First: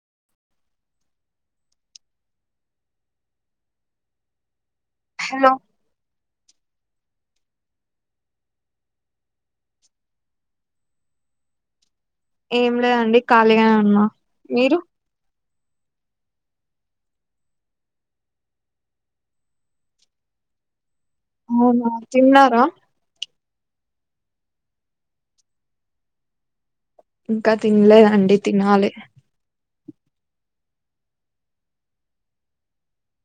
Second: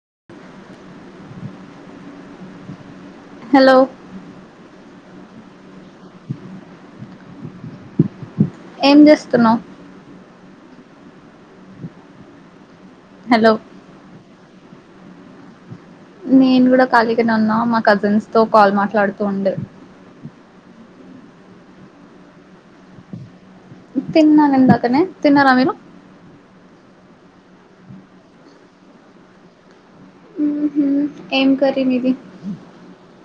[unintelligible] Hello hello ఏం చేస్తున్నావ్ ఏం లేదండి హలో ఖాళీగానే ఉన్నా మీరు నేను కూడా ఖాళీగానే ఉన్నా మా కజిన్స్ తో కాల్ మాట్లాడుతూ ఉండే అవునా తిన్నారా తిన్నాను ఇందాకనే తిన్నారా మీరు ఇంకా తినలేదండి తినాలి ఉహు ఏం కర్రీ మీది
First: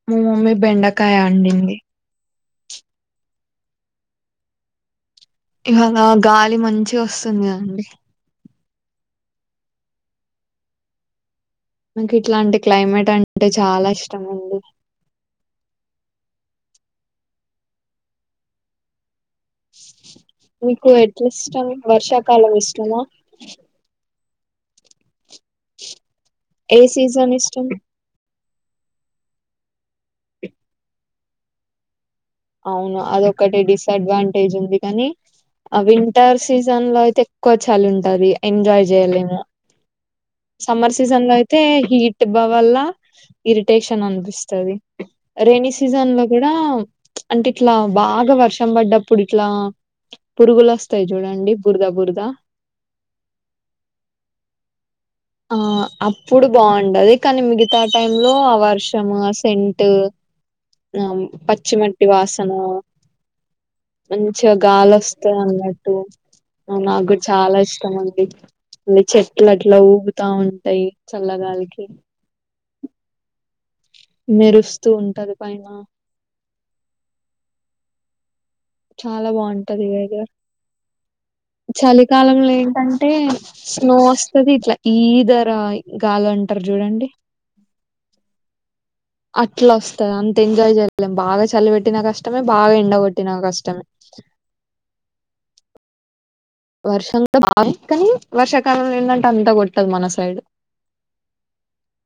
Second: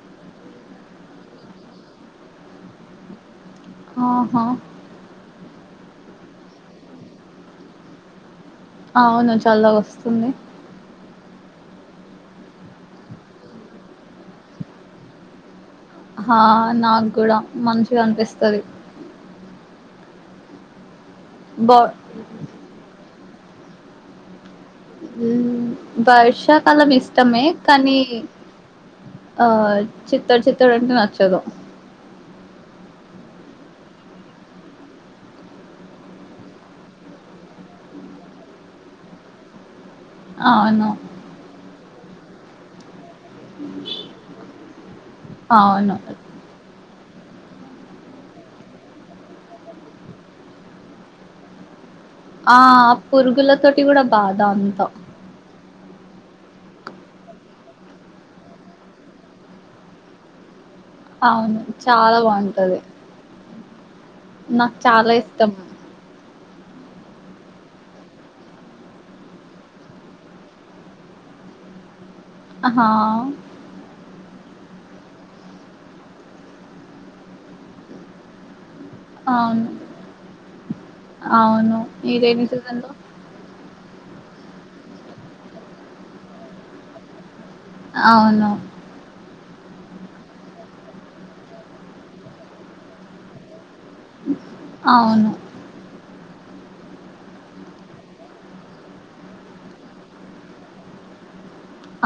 మా మమ్మీ బెండకాయ అండింది ఆహా ఇవాళ గాలి మంచిగా వస్తుంది అండి అవును చల్లగొస్తుంది నాకు ఇట్లాంటి క్లైమేట్ అంటే చాలా ఇష్టం అండి హా నాగ్గూడా మంచిగ అన్పిస్తది మీకు ఎట్లిష్టం బా వర్షాకాలం ఇష్టమా ఏ వర్షాకాలం సీజన్ ఇష్టమే ఇష్టం కానీ ఆ చిత్తడి చిత్తడి అంటే నచ్చదు అవును అది ఒక్కటి డిస్ అడ్వాంటేజ్ ఉంది కానీ ఆ వింటర్ సీసన్ లో అయితే ఎక్కువ చలి ఉంటది ఎంజాయ్ చెయ్యలేము అవును సమ్మర్ సీసన్ లో అయితే హీట్ భ వల్ల ఇరిటేషన్ అనిపిస్తది రైనీ అవును సీజన్ లో కూడా అంటే ఇట్లా బాగా వర్షం పడ్డప్పుడు ఇట్లా పురుగులు వస్తాయి చూడండి పురగా పుర్గా ఆ పురుగుల తోటి కూడా బాధా అంతా. ఆ అప్పుడు బాగుండది కానీ మిగతా టై లో ఆ వర్షం సెంట్ ఆ అవును పచ్చిమట్టి చాలా వాసన బాగుంటది మంచిగా నాకు గాలి చాలా వస్తాయి ఇష్టం అన్నట్టు నాకు కూడా చాలా ఇష్టం అండి అ చెట్లు అట్లా ఊగు తా ఉంటాయి చల్లగాలికి ఆహా మెరుస్తూ ఉంటది పైనా చాలా అవును బాగుంటది వెదర్ అవును ఈ రైనీ చలికాలంలో సీజన్ లో ఏంటంటే స్నో వస్తాది ఇట్లా ఈధర గాలి అంటారు చూడండి అవును అట్లా వస్తాది అంతా ఎంజాయ్ చేయలేం బాగా చల్లి పెట్టినా కష్టమే బాగా ఎండగోట్టిన కష్టమే అవును వర్ష కానీ వర్షాకాలంంలో ఏందంట అంతా గోట్టదు మన సైడ్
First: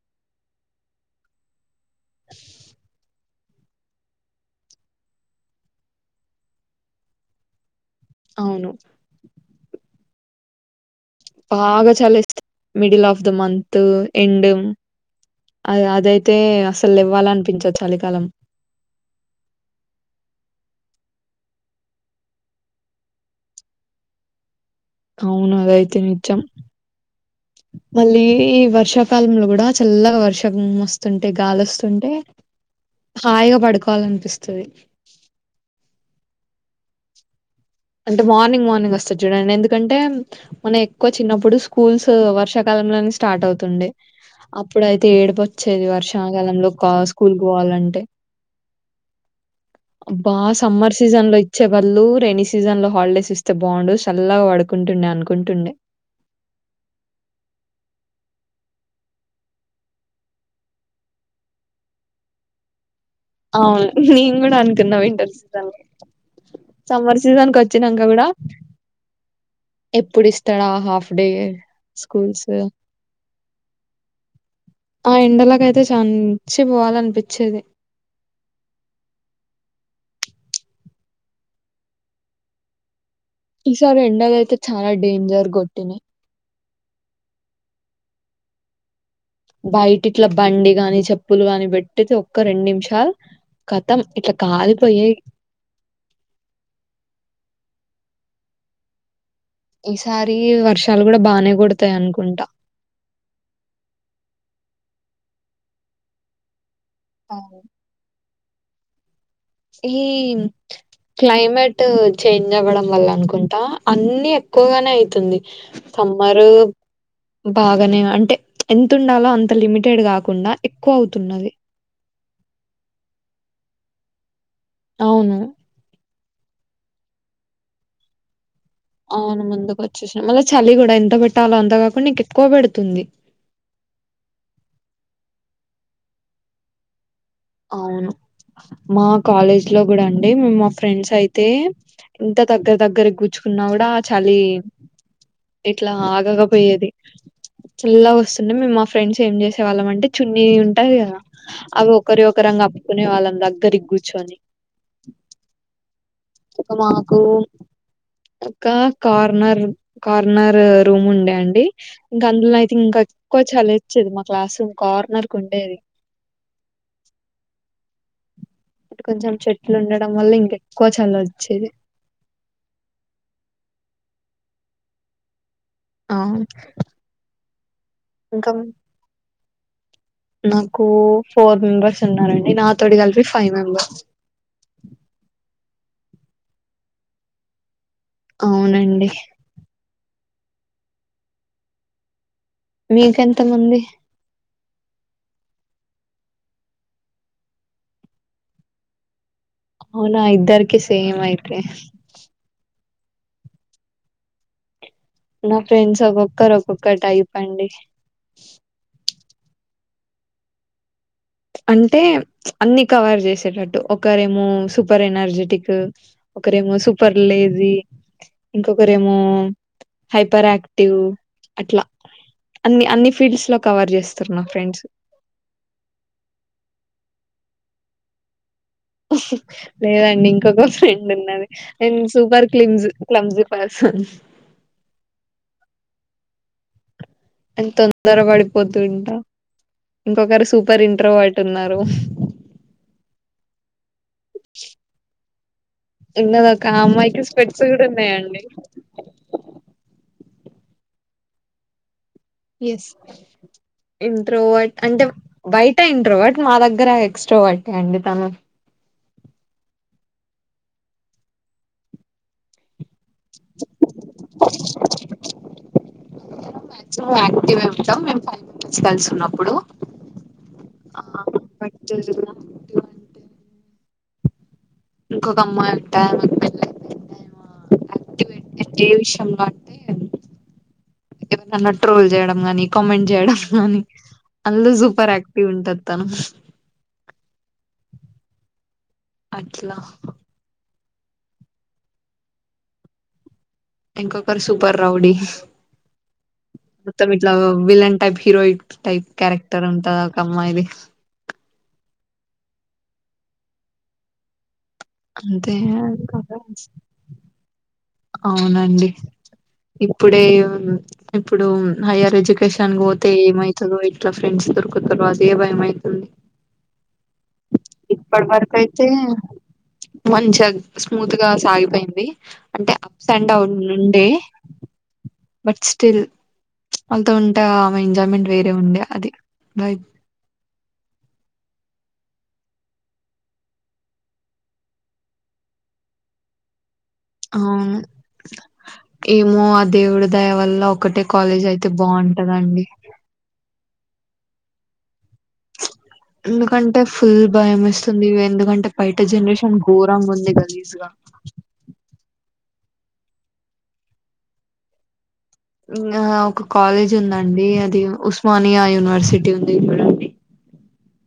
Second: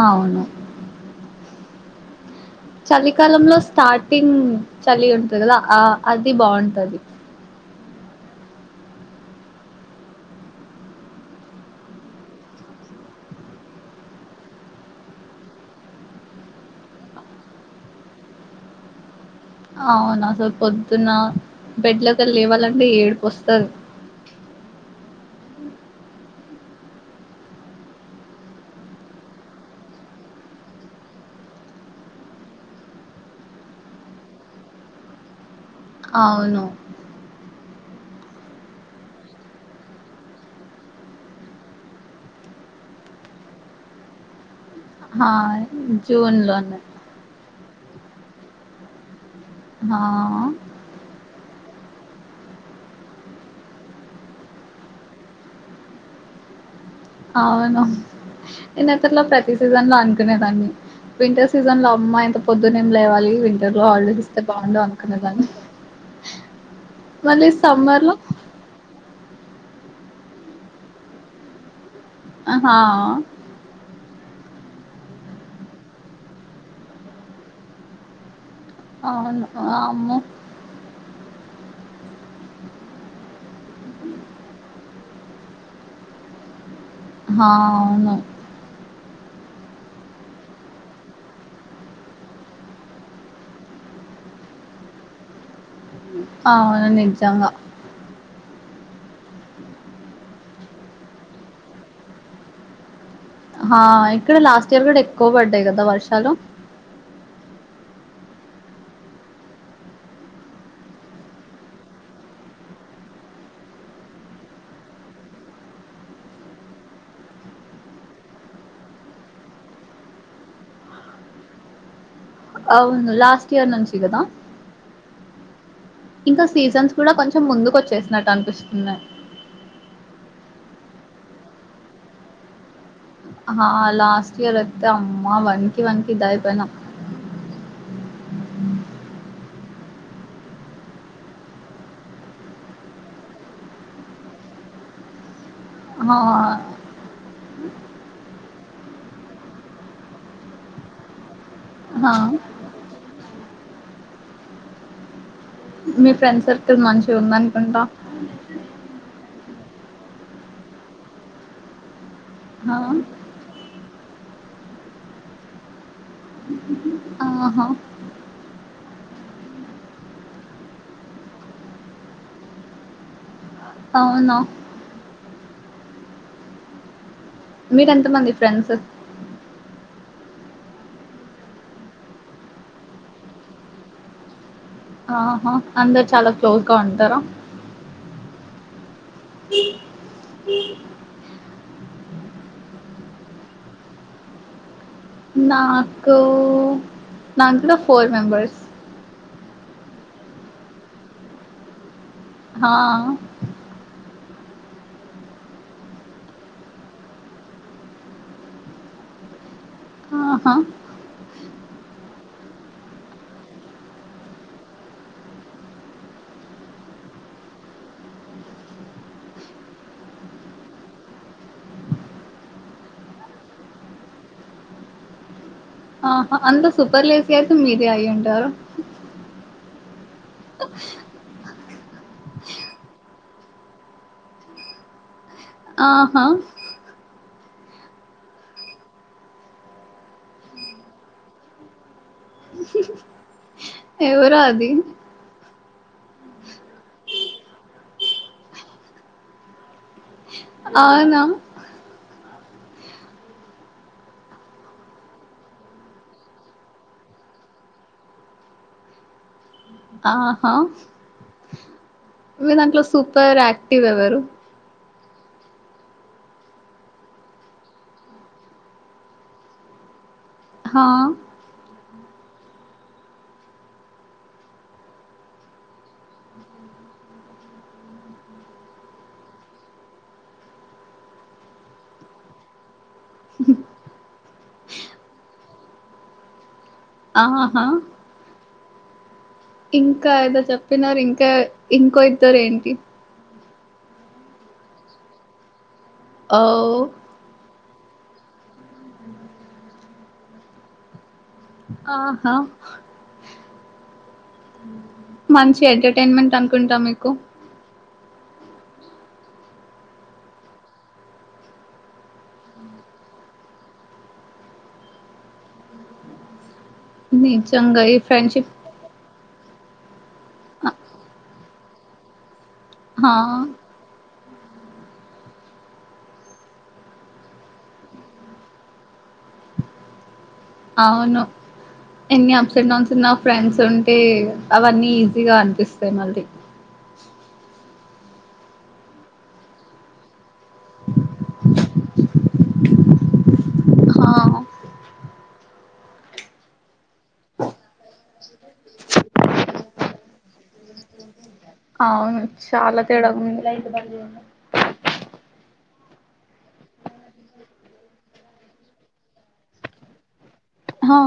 అవును చలికాలంలో స్టార్టింగ్ చలి ఉంటది కదా ఆ అది బాగుంటది. అవును బాగా చాలి ఎస్త middle of the month end అ అదైతే అసలు లేవ్వాలి అనిపించ చలికాలం అవునా అసలు పొద్దున్న బెడ్లొగేల లేవాలంటే ఏడుపు వస్తాది అవును అదైతే నిజం మళ్ళీ ఈ వర్షాకాలంలో కూడా చల్లగా వర్షం వస్తుంటే గాలుస్తుంటే హాయిగా పడుకోవాలనిపిస్తుంది అవును అంటే మార్నింగ్ మార్నింగ్ వస్తది చూడండి ఎందుకంటే మనం ఎక్కువ చిన్నప్పుడు స్కూల్స్ వర్షాకాలం లో స్టార్ట్ అవుతుండే అప్పుడైతే ఆ ఏడిపు వచ్చేది జూన్ వర్షాకాలంలో లోనే కా స్కూల్కి పోవాలంటే ఆ అబ్బా సమ్మర్ సీజన్ లో ఇచ్చేవాళ్ళు రెణ సీజన్ లో హాలిడేస్ ఇస్తే బాగుండు చల్లగా పడుకుంటుండే అనుకుంటుండే అవును నేను ఇతలో ప్రతి సీజన్ లో అనుకునేదాన్ని వింటర్ సీజన్ లో అమ్మా యింత పొద్దునే లేవాలి వింటర్ లో అవును ఆల్డేడ్ నేను ఇస్తే కూడా బాగుండు అనుకున్నా వింటర్ అనుకునేదాన్ని సీజన్ లో సమ్మర్ మళ్ళీ సీజన్ కి వచ్చినాంక సమ్మర్ లో కూడా ఎప్పుడు ఇస్తాడా హాఫ్ డే. స్కూల్స్ ఆహా ఆ ఎండలకైతే సంచి పోవాలనిపించేది అవును అమ్మో ఈసారి ఎండలు అయితే చాలా డేంజర్ గొట్టినాయి ఆ అవును బయటి ఇట్లా బండి గాని చెప్పులు గాని పెట్టితే ఒక్క రెండు నిమిషాల్ కతం ఇట్లా కాలిపోయేయి అవున నిజంగా ఈసారి వర్షాలు కూడా బానే కొడతాయి అనుకుంటా. హా ఇక్కడ లాస్ట్ ఇయర్ కూడా ఎక్కువ పడ్డాయి కదా వర్షాలు అవును ఈ క్లైమేట్ చేంజ్ అవ్వడం వల్ల అనుకుంటా అన్ని ఎక్కువగానే అయితుంది మరీ బాగానే అంటే ఎంత ఉండాలో అంత లిమిటెడ్ కాకుండా ఎక్కువ అవుతున్నది అవును లాస్ట్ ఇయర్ నుంచి కదా అవును ఇంకా సీజన్స్ కూడా కొంచెం ముందుకు వచ్చేసినట్టు అనిపిస్ అవును ముందుకు వచ్చేసిన మళ్ళీ చలి కూడా ఎంత పెట్టాలో అంతకాకుండా ఇంకా ఎక్కువ పెడుతుంది. ఆ లాస్ట్ ఇయర్ అయితే అమ్మా వనికి వనికి ఇదయిపోయినాం అవును మా కాలేజ్ లో కూడ అండి మేము మా ఫ్రెండ్స్ అయితే ఇంత దగ్గర దగ్గర కుచ్చుకున్నా కూడా చలీ ఇట్లా హా ఆగకపోయేది. చల్లగొస్తుంటే మేము మా ఫ్రెండ్స్ ఏం చేసే వాళ్ళం అంటే చున్నీ ఉంటాది కదా అ హా ఒకరివి ఒకరం కప్పుకునే వాళ్ళం దగ్గరికి కూర్చొని మీ ఫ్రెండ్ ఒక సర్కిల్ మంచిగా మాకు ఉందనుకుంటా ఒక కార్నర్ కార్నర్ రూమ్ ఉండే అండి. ఇంక అందులో అయితే హా ఇంకా ఎక్కువ చలోచ్చేది. మా క్లాస్ రూమ్ కార్నర్ కి ఉండేది ఆ ఇటు కొంచెం చెట్లు ఉండడం వల్ల ఇంకెక్కువ చలోచ్చేది అవునా అవును మీరెంత మంది ఫ్రెండ్స్? నాకు ఫోర్ మెంబెర్స్ ఉన్నారండి నాతోటి కలిపి ఫైవ్ మెంబెర్స్ ఆహా అందరు చాలా క్లోజ్ గా ఉంటార? అవునండి మీకెంతమంది నాకు నాకు కూడా ఫోర్ మెంబర్స్. అవునా ఇద్దరికి సేమ్ అయితే. ఆ నా ఫ్రెండ్స్ ఒక్కొక్కరు ఒక్కొక్క టైప్ అండి. ఆహా అంటే అన్ని కవర్ చేసేటట్టు ఒకరేమో సూపర్ ఎనర్జెటిక్ ఒకరేమో సూపర్ లేజి. ఇంకొకరేమో హైపర్ యాక్టివ్ అట్లా. అన్ని అన్ని ఫీల్డ్స్ లో కవర్ చేస్తారు నా ఫ్రెండ్స్. ఆహా అంత సూపర్ లేజీ అయితే మీరే అయ్యుంటారు. లేదండి ఇంకొక ఫ్రెండ్ ఉన్నది నేను సూపర్ క్లిమ్జ క్లమ్జి పర్స్ ప ఆహా అని తొందర పడిపోతుంట ఇంకొకరు సూపర్ ఇంట్రోవర్ట్ ఉన్నారు. ఎవరో అది ఉన్నది ఒక ఆ అమ్మాయికి స్పెట్స్ కూడా ఉన్నాయండి అవునా ఎస్ ఇంట్రోవట్ అంటే బయట ఇంట్రోవాట్ మా దగ్గర ఎక్స్ట్రోవటే అండి తను ఆహా మీ దాంట్లో సూపర్ యాక్టివ్ ఎవరు మాక్సిమం యాక్టివే ఉంటాం మేము ఫైవ్ మెంబర్స్ కలిసి ఉన్నప్పుడు హా [unintelligible] యాక్టివ్ అంటే ఇంకొక అమ్మాయి ఉంటా ఆమెకి పెళ్లయిందా ఆ యక్టివే ఏ విషయంలో అంటే ఎవర్నన్న ట్రోల్ చేయడం గానీ కామెంట్ చేయడం గానీ అందులో సూపర్ ఆక్టివ్ ఉంటది తను ఆహా అట్లా ఇంకా ఏదో చెప్పినారు ఇంకా ఇంకో ఇద్దారు ఏంటి ఇంకొకరు సూపర్ రౌడీ ఓ మొత్తం ఇట్లా villain type heroine type character ఉంటది ఒక అమ్మాయిది ఆహా అంతే మంచి ఎంటర్టైన్మెంట్ కదా. అనుకుంటా మీకు అవునండి ఇప్పుడే ఇప్పుడు హైయర్ ఎడ్యుకేషన్‌కి పోతే ఏమయితదో ఎట్లా ఫ్రెండ్స్ దొరుకుతారో అదే భయం అయితుంది నిజంగా ఈ ఇప్పటి ఫ్రెండ్షిప్ వరకు అయితే మంచిగా స్మూత్‌గా సాగిపోయింది అంటే అప్స్ హా అండ్ డౌన్ నుండే బట్ స్టిల్ వాళ్ళతో ఉంటే ఆమె ఎంజాయ్మెంట్ వేరే ఉండే అది బై అవును ఎన్ని అప్స్ అండ్ డౌన్స్ ఉన్నా ఫ్రెండ్స్ ఉంటే అవన్నీ ఈజీగా అనిపిస్తాయి మళ్ళీ అవును ఏమో ఆ దేవుడి దయ వల్ల ఒకటే కాలేజ్ అయితే బాగుంటదండి ఆ ఎందుకంటే ఫుల్ భయమేస్తుంది ఎందుకంటే బయట జనరేషన్ ఘోరంగా ఉంది గలీజ్‌గా అవును చాలా తేడాగుంది ఆ ఒక కాలేజ్ ఉందండి అది ఉస్మానియా యూనివర్సిటీ ఉంది చూడండి హా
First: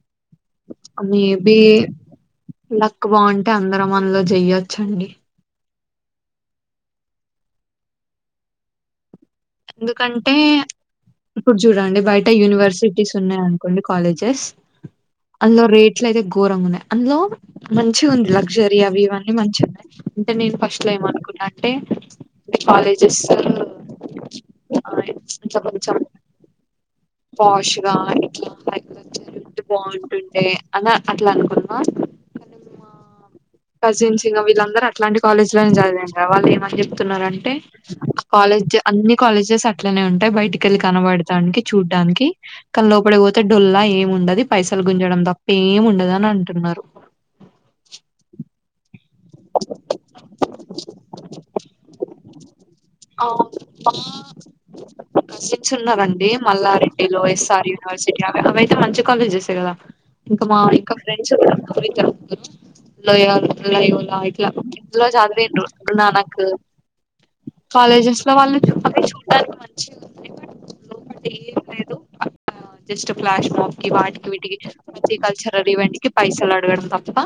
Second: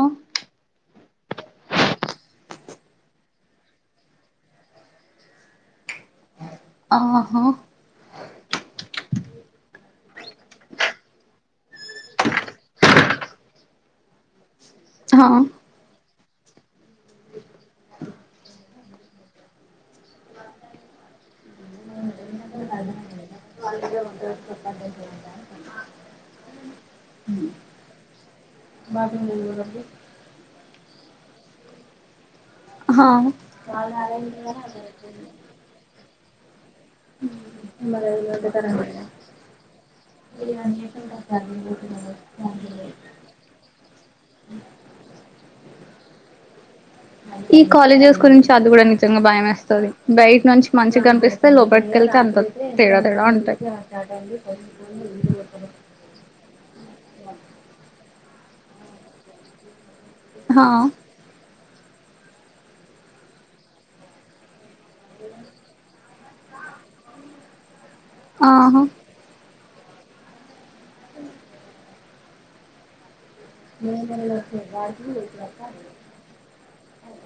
మే బి లక్ బాగుంటే అందరం అందులో చెయ్యొచ్చండి ఆహా ఎందుకంటే ఇప్పుడు చూడండి బయట యూనివర్సిటీస్ ఉన్నాయి అనుకోండి కాలేజెస్ హా అందులో రేట్ ట్లయితే ఘోరంగా ఉన్నాయి అందులో మంచిగా ఉంది లగ్జరీ అవి ఇవి అన్ని మంచిగున్నాయి అంటే నేను ఫస్ట్‌లో ఏమనుకుంట అంటే కాలేజెస్ అట్లా కొంచం పోషగా ఇట్ల [unintelligible] అలా అట్లా అనుకున్నము కానీ మా హా కజిన్స్ ఇంకా వీళ్ళందరూ అట్లాంటి కాలేజీ లోనే జాయిన్ అయ్యిర్రు వాళ్ళు ఏమని చెప్తున్నారంటే కాలేజ అన్ని కాలేజెస్ అట్లనే ఉంటాయి బయటికి కనబడటానికి చూడ్డానికి క లోపడికిపోతే డొల్లా ఏం ఉండదు పైసలు గుంజడం తప్ప ఏం ఉండదు అని అంటన్నారు. ఈ కాలేజెస్ గురించి అది కూడా ని గా భయం వేస్తది బయట నుంచి మంచి కనిపిస్తే లోపలిక వెళ్తే అంత తేడా తేడా ఆ ఉంటాయి. మా కజిన్స్ ఉన్నారండి మల్లారెడ్డిలో ఎస్ ఆర్ యూనీ అవైతే మంచి కాలేజెస్ ఎ కదా ఇంకా మా హా ఇంకా ఫ్రెండ్స్ కూడా లయో లయోలా ఇట్ల [unintelligible] కాలజెస్ లో వాళ్ళు ఆహా అవి చూడ్డానికి [unintelligible] లోపట ఏం లేదు ఆ జస్ట్ ఫ్లాష్ మాఫ్ కి వాటికి వీటికి ప్రతి కల్చరల్ ఈవెంట్ కి పైసలు అడగడం తప్ప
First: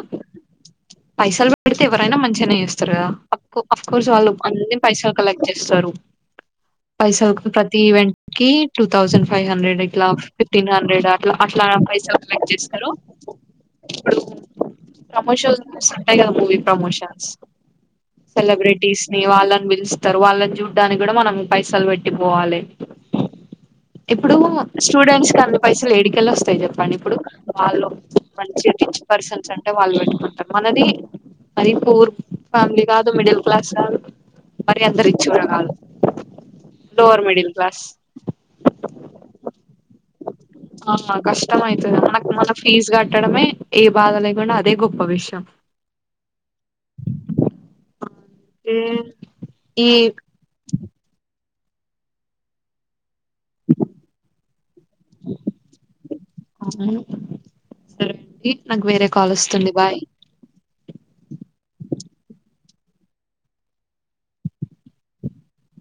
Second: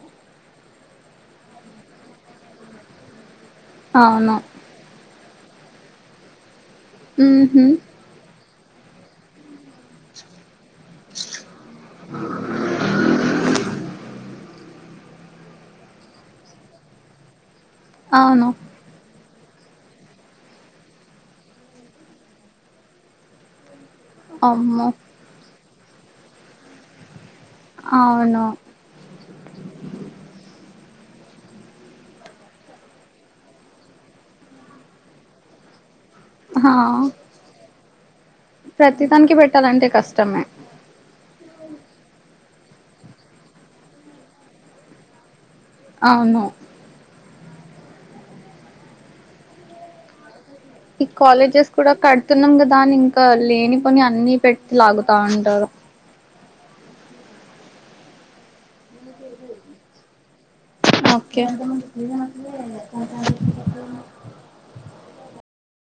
పైసలు పెడితే ఎవరైనా మంచిగానే చేస్తారు కద అఫ్ కోర్స్ వాళ్ళు అవును అ పైసలు కలెక్ట్ చేస్తారు పైస ఉహు ప్రతి ఈవెంట్ కి టూ థౌసండ్ ఫైవ్ హండ్రెడ్ ఇట్లా ఫిఫ్టీన్ హండ్రెడ్ అట్లా అట్లా పైసలుకు చేస్తారు ఇప్పుడు ప్రమోషన్స్ మస్త్ ఉంటాయి కాద మూవి ప్రమోషన్స్ అవును సెలబ్రిటీస్ వాళ్ళని పిలుస్తారు వాళ్ళని చూడ్డానికి కూడా మనం పైసలు పెట్టిపోవాలి. ఇప్పుడు అమ్మో స్టూడెంట్స్ కి అన్ని పైసలు ఏడికెల్లి వస్తాయి చెప్పండి. ఇప్పుడు వాళ్ళు అవును మంచిగా రిచ్ పర్సన్స్ అంటే వాళ్ళు పెట్టుకుంటారు. మనది మరి పూర్ ఫ్యామిలీ కాదు మిడిల్ క్లాస్ కాదు మరి అందరి ఇచ్చి కూడా కాదు హా లోవర్ మిడిల్ క్లాస్ ప్రతిదానికి పెట్టాలంటే కష్టమే ఆ కష్టం అయి తది మనకు మన ఫీజు కట్టడమే ఏ బాధ లేకుండా అదే గొప్ప విషయం అవును ఏ ఈ ఈ కాలేజెస్ కూడా కడుతున్నాం కదా అని ఇంకా గా లేనిపోని అన్ని పెట్టి లాగుతా ఉంటారు సరే అండి నాకు వేరే కాల్ వస్తుంది బాయ్ ఓకే [unintelligible]